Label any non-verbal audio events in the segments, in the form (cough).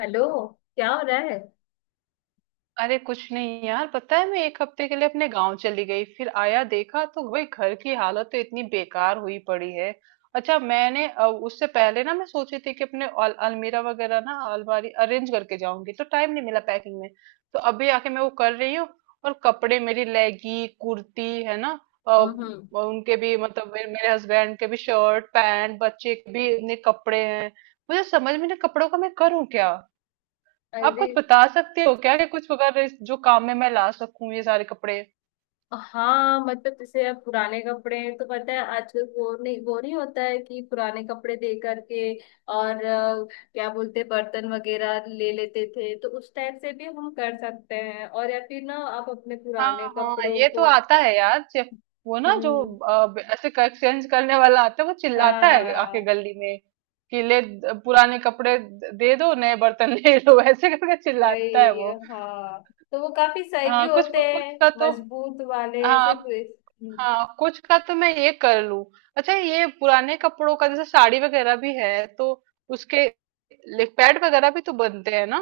Hello. क्या हो रहा है? अरे कुछ नहीं यार, पता है मैं एक हफ्ते के लिए अपने गांव चली गई, फिर आया देखा तो भाई घर की हालत तो इतनी बेकार हुई पड़ी है। अच्छा, मैंने उससे पहले ना मैं सोची थी कि अपने अलमीरा वगैरह ना अलमारी अरेंज करके जाऊंगी, तो टाइम नहीं मिला पैकिंग में। तो अभी आके मैं वो कर रही हूँ। और कपड़े मेरी लेगी कुर्ती है ना। हम्म, और उनके भी मतलब मेरे हस्बैंड के भी शर्ट पैंट बच्चे के भी इतने कपड़े हैं। मुझे समझ में नहीं कपड़ों का मैं करूँ क्या। आप अरे, कुछ बता सकते हो क्या कि कुछ वगैरह जो काम में मैं ला सकूं ये सारे कपड़े। हाँ मतलब जैसे अब पुराने कपड़े हैं, तो पता है आजकल वो नहीं होता है कि पुराने कपड़े दे करके और क्या बोलते हैं, बर्तन वगैरह ले लेते थे, तो उस टाइप से भी हम कर सकते हैं। और या फिर ना आप अपने हाँ पुराने हाँ, कपड़ों ये तो को। आता है यार। वो ना जो हम्म। ऐसे एक्सचेंज करने वाला आता है, वो चिल्लाता है हाँ। आके गली में, कि ले पुराने कपड़े दे दो नए बर्तन (laughs) ले लो, ऐसे करके चिल्लाता है वही। वो। हाँ, तो वो काफी सही भी हाँ कुछ होते कुछ हैं, का तो। मजबूत वाले हाँ। ऐसे कुछ। हाँ कुछ का तो मैं ये कर लूं। अच्छा, ये पुराने कपड़ों का जैसे साड़ी वगैरह भी है तो उसके पैड वगैरह भी तो बनते हैं ना।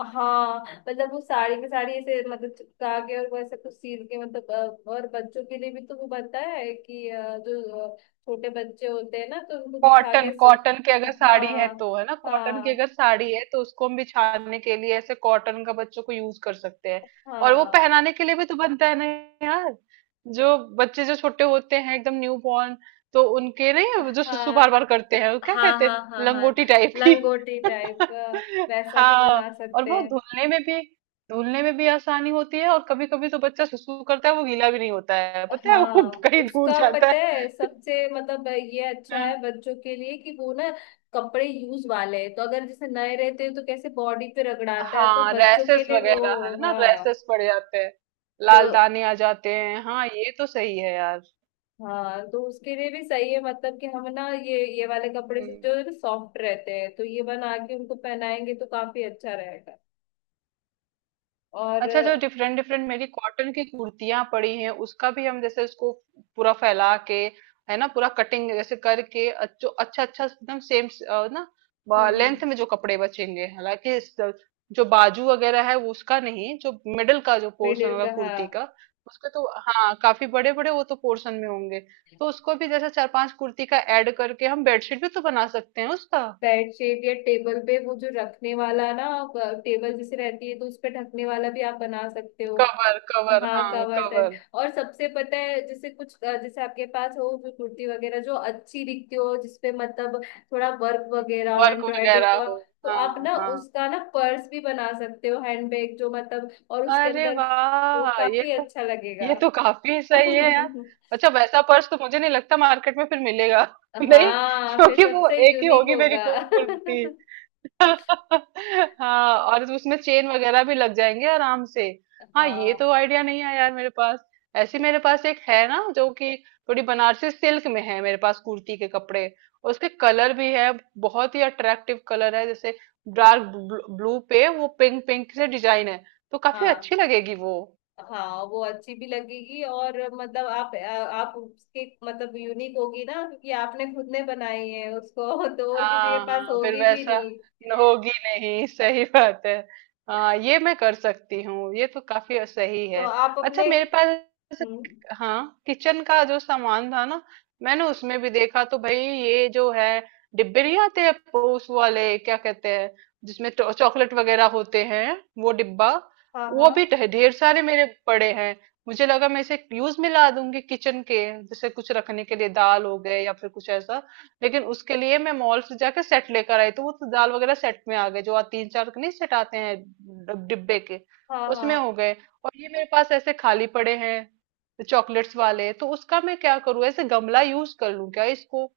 हाँ मतलब वो साड़ी की साड़ी ऐसे मतलब चिपका के और वैसे कुछ सील के मतलब, और बच्चों के लिए भी तो वो बनता है कि जो छोटे बच्चे होते हैं ना, तो उनको बिछा कॉटन, के सु... कॉटन की अगर साड़ी है हाँ, तो, है ना, कॉटन की हाँ, अगर साड़ी है तो उसको हम बिछाने के लिए ऐसे कॉटन का बच्चों को यूज कर सकते हैं। और वो हाँ, पहनाने के लिए भी तो बनता है ना। यार जो बच्चे जो छोटे होते हैं, एकदम न्यू बॉर्न। तो उनके नहीं, जो सुसु बार हाँ। बार करते हैं, वो क्या हाँ, कहते हाँ, हाँ, हैं, हाँ। लंगोटी टाइप की। लंगोटी टाइप। (laughs) वैसा भी हाँ। बना और सकते वो हैं। धुलने में भी, धुलने में भी आसानी होती है, और कभी कभी तो बच्चा सुसु करता है, वो गीला भी नहीं होता है, पता है वो हाँ कहीं दूर उसका जाता पता है है। सबसे मतलब ये अच्छा है (laughs) बच्चों के लिए कि वो ना कपड़े यूज वाले हैं तो अगर जैसे नए रहते हैं तो कैसे बॉडी पे रगड़ाता है, तो हाँ, बच्चों के रैसेस लिए वगैरह वो, है ना, हाँ। रैसेस पड़ जाते हैं, तो लाल दाने आ जाते हैं। हाँ ये तो सही है यार। हाँ तो उसके लिए भी सही है, मतलब कि हम ना ये वाले कपड़े हम्म। से जो सॉफ्ट रहते हैं, तो ये बना के उनको पहनाएंगे तो काफी अच्छा रहेगा। और अच्छा, जो डिफरेंट डिफरेंट मेरी कॉटन की कुर्तियां पड़ी हैं, उसका भी हम जैसे उसको पूरा फैला के, है ना, पूरा कटिंग जैसे करके जो अच्छा अच्छा एकदम सेम ना हम्म। लेंथ में जो कपड़े बचेंगे, हालांकि जो बाजू वगैरह है वो उसका नहीं, जो मिडल का जो पोर्शन मिडिल होगा का, हाँ। कुर्ती का, उसका तो हाँ, काफी बड़े बड़े वो तो पोर्शन में होंगे। तो उसको भी जैसे चार पांच कुर्ती का ऐड करके हम बेडशीट भी तो बना सकते हैं उसका। बेडशीट या टेबल पे वो जो रखने वाला ना, टेबल जैसे रहती है तो उस पे ढकने वाला भी आप बना सकते हो। कवर, कवर, हाँ, हाँ कावाटन। कवर। और सबसे पता है जैसे कुछ, जैसे आपके पास हो जो कुर्ती वगैरह जो अच्छी दिखती हो जिसपे मतलब थोड़ा वर्क वगैरह और वर्क एम्ब्रॉयडरी वगैरह का, हो। तो हाँ आप ना हाँ। उसका ना पर्स भी बना सकते हो, हैंडबैग जो मतलब, और उसके अरे अंदर वो वाह, काफी अच्छा लगेगा। ये तो काफी सही है यार। (laughs) अच्छा, वैसा पर्स तो मुझे नहीं लगता मार्केट में फिर मिलेगा। (laughs) नहीं, हाँ, फिर क्योंकि वो सबसे एक ही यूनिक होगी मेरी होगा। (laughs) कुर्ती। हाँ, और उसमें चेन वगैरह भी लग जाएंगे आराम से। हाँ, ये हाँ, तो आइडिया नहीं आया यार मेरे पास। ऐसे मेरे पास एक है ना, जो कि थोड़ी बनारसी सिल्क में है मेरे पास, कुर्ती के कपड़े। और उसके कलर भी है, बहुत ही अट्रैक्टिव कलर है, जैसे डार्क ब्लू पे वो पिंक पिंक से डिजाइन है। तो काफी हाँ, अच्छी लगेगी वो। हाँ, वो अच्छी भी लगेगी और मतलब आप उसकी मतलब, यूनिक होगी ना क्योंकि आपने खुद ने बनाई है उसको। (laughs) तो और किसी के हाँ पास हाँ, फिर होगी भी वैसा नहीं। होगी नहीं। (laughs) सही बात है। हाँ ये मैं कर सकती हूँ, ये तो काफी सही तो है। आप अच्छा अपने। मेरे पास, हम्म। हाँ, किचन का जो सामान था ना, मैंने उसमें भी देखा तो भाई ये जो है, डिब्बे नहीं आते हैं वो, उस वाले क्या कहते हैं, जिसमें चॉकलेट वगैरह होते हैं, वो डिब्बा। हाँ, वो भी हाँ, ढेर सारे मेरे पड़े हैं। मुझे लगा मैं इसे यूज में ला दूंगी किचन के जैसे कुछ रखने के लिए दाल हो गए, या फिर कुछ ऐसा। लेकिन उसके लिए मैं मॉल से जाके सेट लेकर आई, तो वो तो दाल वगैरह सेट में आ गए, जो आ तीन चार नहीं सेट आते हैं डिब्बे के, हाँ, उसमें हो हाँ, गए। और ये मेरे पास ऐसे खाली पड़े हैं चॉकलेट्स वाले, तो उसका मैं क्या करूँ, ऐसे गमला यूज कर लूँ क्या इसको।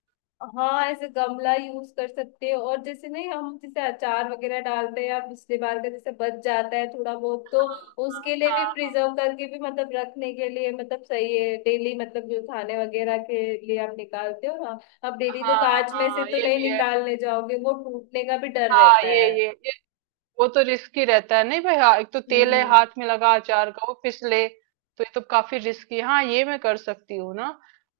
हाँ। ऐसे गमला यूज कर सकते हो। और जैसे नहीं, हम जैसे अचार वगैरह डालते हैं या पिछली बार का जैसे बच जाता है थोड़ा बहुत, तो उसके लिए हाँ भी हाँ प्रिजर्व करके भी मतलब रखने के लिए मतलब सही है। डेली मतलब जो खाने वगैरह के लिए आप निकालते हो ना, आप डेली हाँ तो हाँ कांच में हाँ, से हाँ, तो ये नहीं भी है। निकालने जाओगे, वो टूटने का भी डर हाँ रहता ये है। ये वो तो रिस्की रहता है, नहीं भाई। हाँ, एक तो तेल है हम्म। हाथ में लगा अचार का, वो फिसले, तो ये तो काफी रिस्की। हाँ ये मैं कर सकती हूँ ना।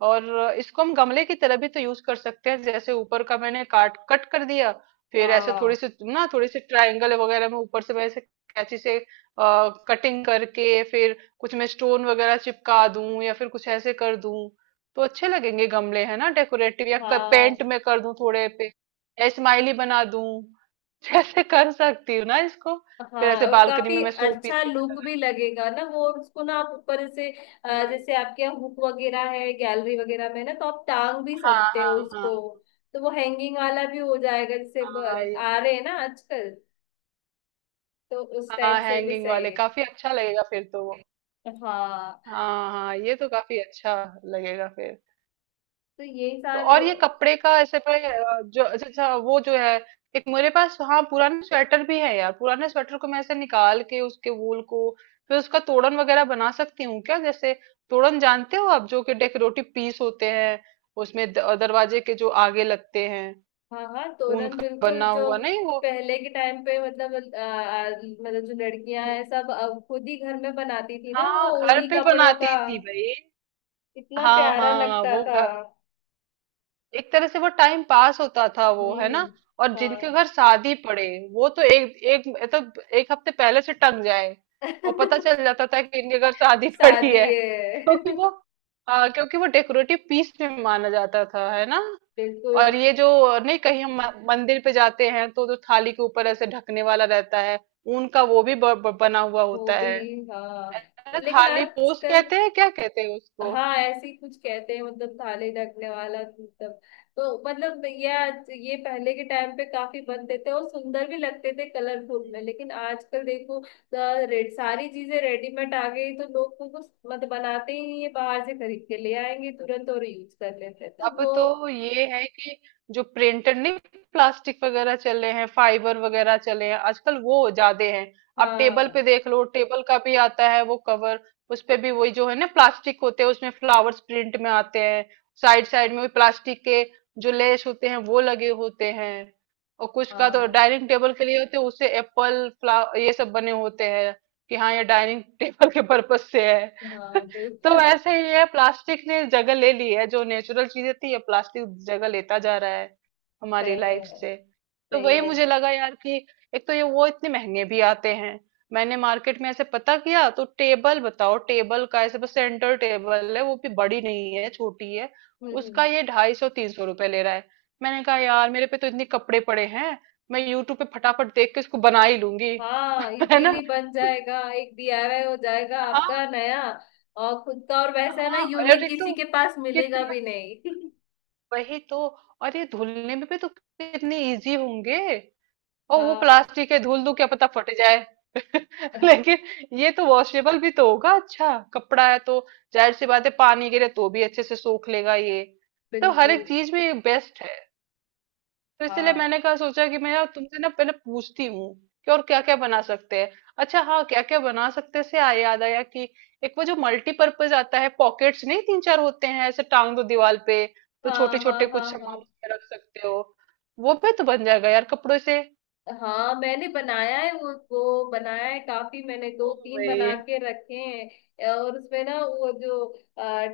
और इसको हम गमले की तरह भी तो यूज कर सकते हैं, जैसे ऊपर का मैंने काट कट कर दिया, फिर ऐसे थोड़ी हाँ, सी ना, थोड़ी सी ट्रायंगल वगैरह में ऊपर से मैं ऐसे कैंची से कटिंग करके, फिर कुछ मैं स्टोन वगैरह चिपका दूं, या फिर कुछ ऐसे कर दूं, तो अच्छे लगेंगे गमले, है ना, डेकोरेटिव, या पेंट हाँ, में कर दूं थोड़े पे, स्माइली बना दूं, जैसे कर सकती हूँ ना इसको। हाँ। फिर ऐसे और बालकनी काफी में मैं शो पीस अच्छा की लुक तरह भी लगेगा ना वो। और उसको ना आप ऊपर से, रखती हूँ। जैसे आपके यहाँ हुक वगैरह है गैलरी वगैरह में ना, तो आप टांग भी हाँ सकते हो हाँ हाँ उसको। तो वो हैंगिंग वाला भी हो जाएगा, जैसे हाँ ये। आ रहे हैं ना आजकल, तो उस हाँ, टाइप से भी हैंगिंग सही वाले है। काफी अच्छा लगेगा फिर तो वो। हाँ। हाँ हाँ, ये तो काफी अच्छा लगेगा फिर। तो यही तो सारे। और ये कपड़े का ऐसे पे जो अच्छा अच्छा वो जो है, एक मेरे पास हाँ, पुराने स्वेटर भी है यार, पुराने स्वेटर को मैं ऐसे निकाल के उसके वूल को, फिर उसका तोड़न वगैरह बना सकती हूँ क्या, जैसे तोड़न जानते हो आप, जो कि डेकोरेटिव पीस होते हैं। उसमें दरवाजे के जो आगे लगते हैं, हाँ, हाँ, ऊन तोरण का बिल्कुल, बना जो हुआ, नहीं वो। पहले के टाइम पे मतलब मतलब जो लड़कियां हम्म, हैं सब खुद ही घर में बनाती थी ना वो हाँ घर उन्हीं पे कपड़ों बनाती का। थी भाई। इतना हाँ प्यारा हाँ लगता वो था। घर, एक तरह से वो टाइम पास होता था वो, है ना। हम्म। और जिनके हाँ। घर शादी पड़े, वो तो एक एक मतलब एक हफ्ते पहले से टंग जाए। और पता चल (laughs) जाता था कि इनके घर शादी (laughs) पड़ी शादी है। है। क्योंकि (laughs) वो, हाँ क्योंकि वो डेकोरेटिव पीस में माना जाता था, है ना। बिल्कुल। और ये जो, नहीं कहीं हम मंदिर पे जाते हैं तो जो थाली के ऊपर ऐसे ढकने वाला रहता है, ऊन का वो भी ब, ब, बना हुआ वो होता भी, है हाँ। है ना, लेकिन थाली पोस आजकल। कहते हैं, क्या कहते हैं उसको। हाँ, ऐसे ही कुछ कहते हैं मतलब थाली ढकने वाला, मतलब। तो मतलब ये ये पहले के टाइम पे काफी बनते थे और सुंदर भी लगते थे कलरफुल में, हम्म। लेकिन आजकल देखो, रेड सारी चीजें रेडीमेड आ गई तो लोग तो कुछ मतलब बनाते ही नहीं है, बाहर से खरीद के ले आएंगे तुरंत और यूज कर लेते हैं, तो अब वो। तो ये है कि, जो प्रिंटेड नहीं, प्लास्टिक वगैरह चले हैं, फाइबर वगैरह चले हैं आजकल, वो ज्यादा हैं। आप टेबल हाँ, पे देख लो, टेबल का भी आता है वो कवर, उस पे भी वही जो है ना, प्लास्टिक होते हैं, उसमें फ्लावर्स प्रिंट में आते हैं। साइड साइड में भी प्लास्टिक के जो लेस होते हैं, वो लगे होते हैं। और कुछ का तो हाँ, डाइनिंग टेबल के लिए होते हैं, उससे एप्पल फ्ला ये सब बने होते हैं, कि हाँ ये डाइनिंग टेबल (laughs) के पर्पज से है। (laughs) हाँ। तो बिल्कुल। वैसे ही है, प्लास्टिक ने जगह ले ली है जो नेचुरल चीजें थी, ये प्लास्टिक जगह लेता जा रहा है हमारी सही लाइफ है। से। तो सही वही है। मुझे लगा यार कि एक तो ये वो इतने महंगे भी आते हैं। मैंने मार्केट में ऐसे पता किया तो, टेबल बताओ, टेबल का ऐसे बस, सेंटर टेबल है वो भी, बड़ी नहीं है, छोटी है। हम्म, हम्म। उसका ये ₹250-300 ले रहा है। मैंने कहा यार, मेरे पे तो इतने कपड़े पड़े हैं, मैं यूट्यूब पे फटाफट देख के इसको बना ही लूंगी। हाँ, (laughs) है इजीली ना। बन जाएगा, एक डीआईवाई हो जाएगा आपका हाँ नया और खुद का। और वैसा है ना, हाँ। और यूनिक, एक किसी तो के पास मिलेगा कितना, भी नहीं। वही तो, और ये धुलने में भी तो कितने इजी होंगे। (laughs) और वो हाँ, प्लास्टिक है, धुल दूं क्या पता फट जाए। (laughs) लेकिन ये तो वॉशेबल भी तो होगा, अच्छा कपड़ा है तो, जाहिर सी बात है, पानी गिरे तो भी अच्छे से सोख लेगा ये। तो हर बिल्कुल। एक चीज में बेस्ट है। तो इसलिए हाँ, मैंने कहा, सोचा कि मैं यार तुमसे ना पहले पूछती हूँ कि और क्या क्या बना सकते हैं। अच्छा हाँ, क्या क्या बना सकते हैं से आ याद आया कि एक वो जो मल्टीपर्पज आता है पॉकेट्स, नहीं तीन चार होते हैं, ऐसे टांग दो दीवार पे, तो हाँ, छोटे हाँ, हाँ, छोटे कुछ हाँ, सामान हाँ। उसमें रख सकते हो। वो भी तो बन जाएगा यार कपड़ों से। हाँ मैंने बनाया है वो बनाया है काफी, मैंने दो ओ तीन भाई। बना के रखे हैं। और उसमें ना वो जो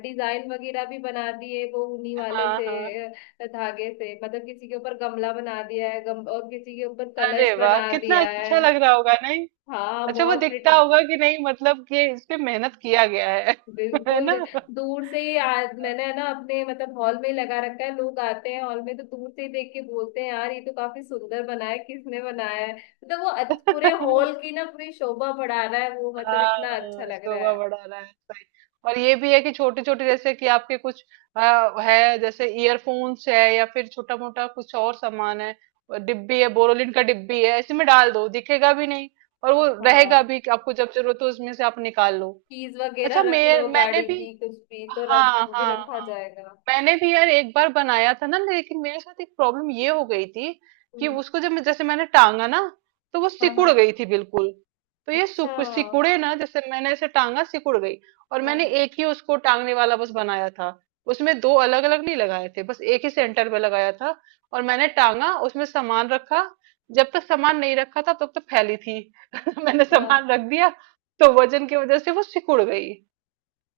डिजाइन वगैरह भी बना दिए वो ऊनी वाले हाँ से, हाँ। धागे से, मतलब किसी के ऊपर गमला बना दिया है, और किसी के ऊपर अरे कलश वाह, बना कितना दिया अच्छा लग है। रहा होगा, नहीं। हाँ, अच्छा वो बहुत प्रिटी। दिखता होगा कि नहीं, मतलब कि इसमें मेहनत किया गया है। (laughs) है बिल्कुल। ना। दूर से ही मैंने है ना अपने मतलब हॉल में ही लगा रखा है, लोग आते हैं हॉल में तो दूर से ही देख के बोलते हैं यार ये तो काफी सुंदर बना है, किसने बनाया है, मतलब वो पूरे हॉल (laughs) की ना पूरी शोभा बढ़ा रहा है वो, मतलब इतना अच्छा हाँ, लग रहा शोभा है। बढ़ा रहा है, सही। और ये भी है कि छोटे छोटे जैसे कि आपके कुछ है जैसे ईयरफोन्स है, या फिर छोटा मोटा कुछ और सामान है, और डिब्बी है, बोरोलिन का डिब्बी है, इसी में डाल दो, दिखेगा भी नहीं, और वो रहेगा हाँ, भी कि आपको जब जरूरत हो उसमें से आप निकाल लो। कीज वगैरह अच्छा रख लो मैंने गाड़ी भी, की, कुछ भी तो हाँ रख, वो भी हाँ रखा हाँ, जाएगा। मैंने भी यार एक बार बनाया था ना, लेकिन मेरे साथ एक प्रॉब्लम ये हो गई थी, कि हम्म, उसको जब जैसे मैंने टांगा ना, तो वो हाँ, सिकुड़ हाँ। गई थी बिल्कुल। तो ये अच्छा, सिकुड़े ना, जैसे मैंने ऐसे टांगा सिकुड़ गई। और हाँ, मैंने एक ही उसको टांगने वाला बस बनाया था, उसमें दो अलग अलग नहीं लगाए थे, बस एक ही सेंटर पे लगाया था। और मैंने टांगा उसमें सामान रखा, जब तक सामान नहीं रखा था तब तक फैली थी। (laughs) मैंने हाँ। सामान रख दिया तो वजन की वजह से वो सिकुड़ गई।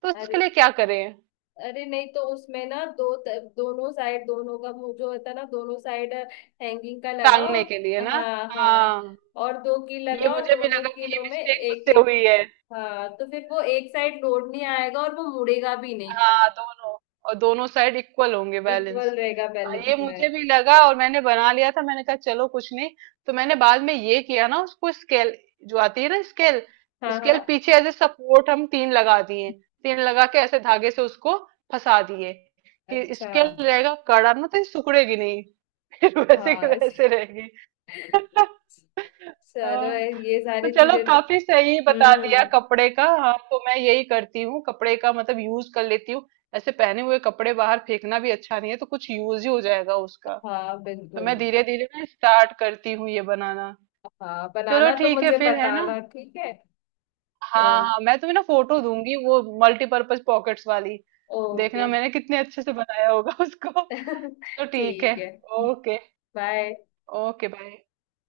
तो उसके अरे, लिए क्या करें, अरे नहीं, तो उसमें ना दो दोनों साइड, दोनों का मुंह जो होता है ना दोनों साइड, हैंगिंग का लगाओ। टांगने के लिए ना। हाँ, हाँ, हाँ, और दो कील ये लगाओ और मुझे भी दोनों लगा कि ये कीलों में मिस्टेक एक मुझसे एक। हुई है। हाँ, तो फिर वो एक साइड लोड नहीं आएगा और वो मुड़ेगा भी नहीं। हाँ दोनों, और दोनों साइड इक्वल होंगे, बैलेंस। इक्वल रहेगा बैलेंस ये में। मुझे भी लगा, और मैंने बना लिया था, मैंने कहा चलो कुछ नहीं। तो मैंने बाद में ये किया ना, उसको स्केल, जो आती है ना स्केल, हाँ, हाँ। स्केल पीछे एज ए सपोर्ट हम तीन लगा दिए। तीन लगा के ऐसे धागे से उसको फंसा दिए, कि अच्छा। स्केल रहेगा कड़ा ना, तो ये सिकुड़ेगी नहीं। (laughs) फिर वैसे के हाँ, वैसे रहेगी। (laughs) चलो। हाँ, ये तो सारी चलो चीजें तो। काफी सही बता दिया हम्म। कपड़े का। हाँ तो मैं यही करती हूँ, कपड़े का मतलब यूज कर लेती हूँ। ऐसे पहने हुए कपड़े बाहर फेंकना भी अच्छा नहीं है, तो कुछ यूज ही हो जाएगा उसका। हाँ, तो मैं बिल्कुल। धीरे धीरे ना स्टार्ट करती हूँ ये बनाना। हाँ, चलो बनाना तो ठीक है मुझे फिर, है ना। बताना, ठीक है? ओ। हाँ हाँ, मैं तुम्हें ना फोटो दूंगी वो मल्टीपर्पज पॉकेट्स वाली, ओके। देखना मैंने कितने अच्छे से बनाया होगा (laughs) उसको। (laughs) तो ठीक है। ठीक है। ओके। बाय। Okay bye.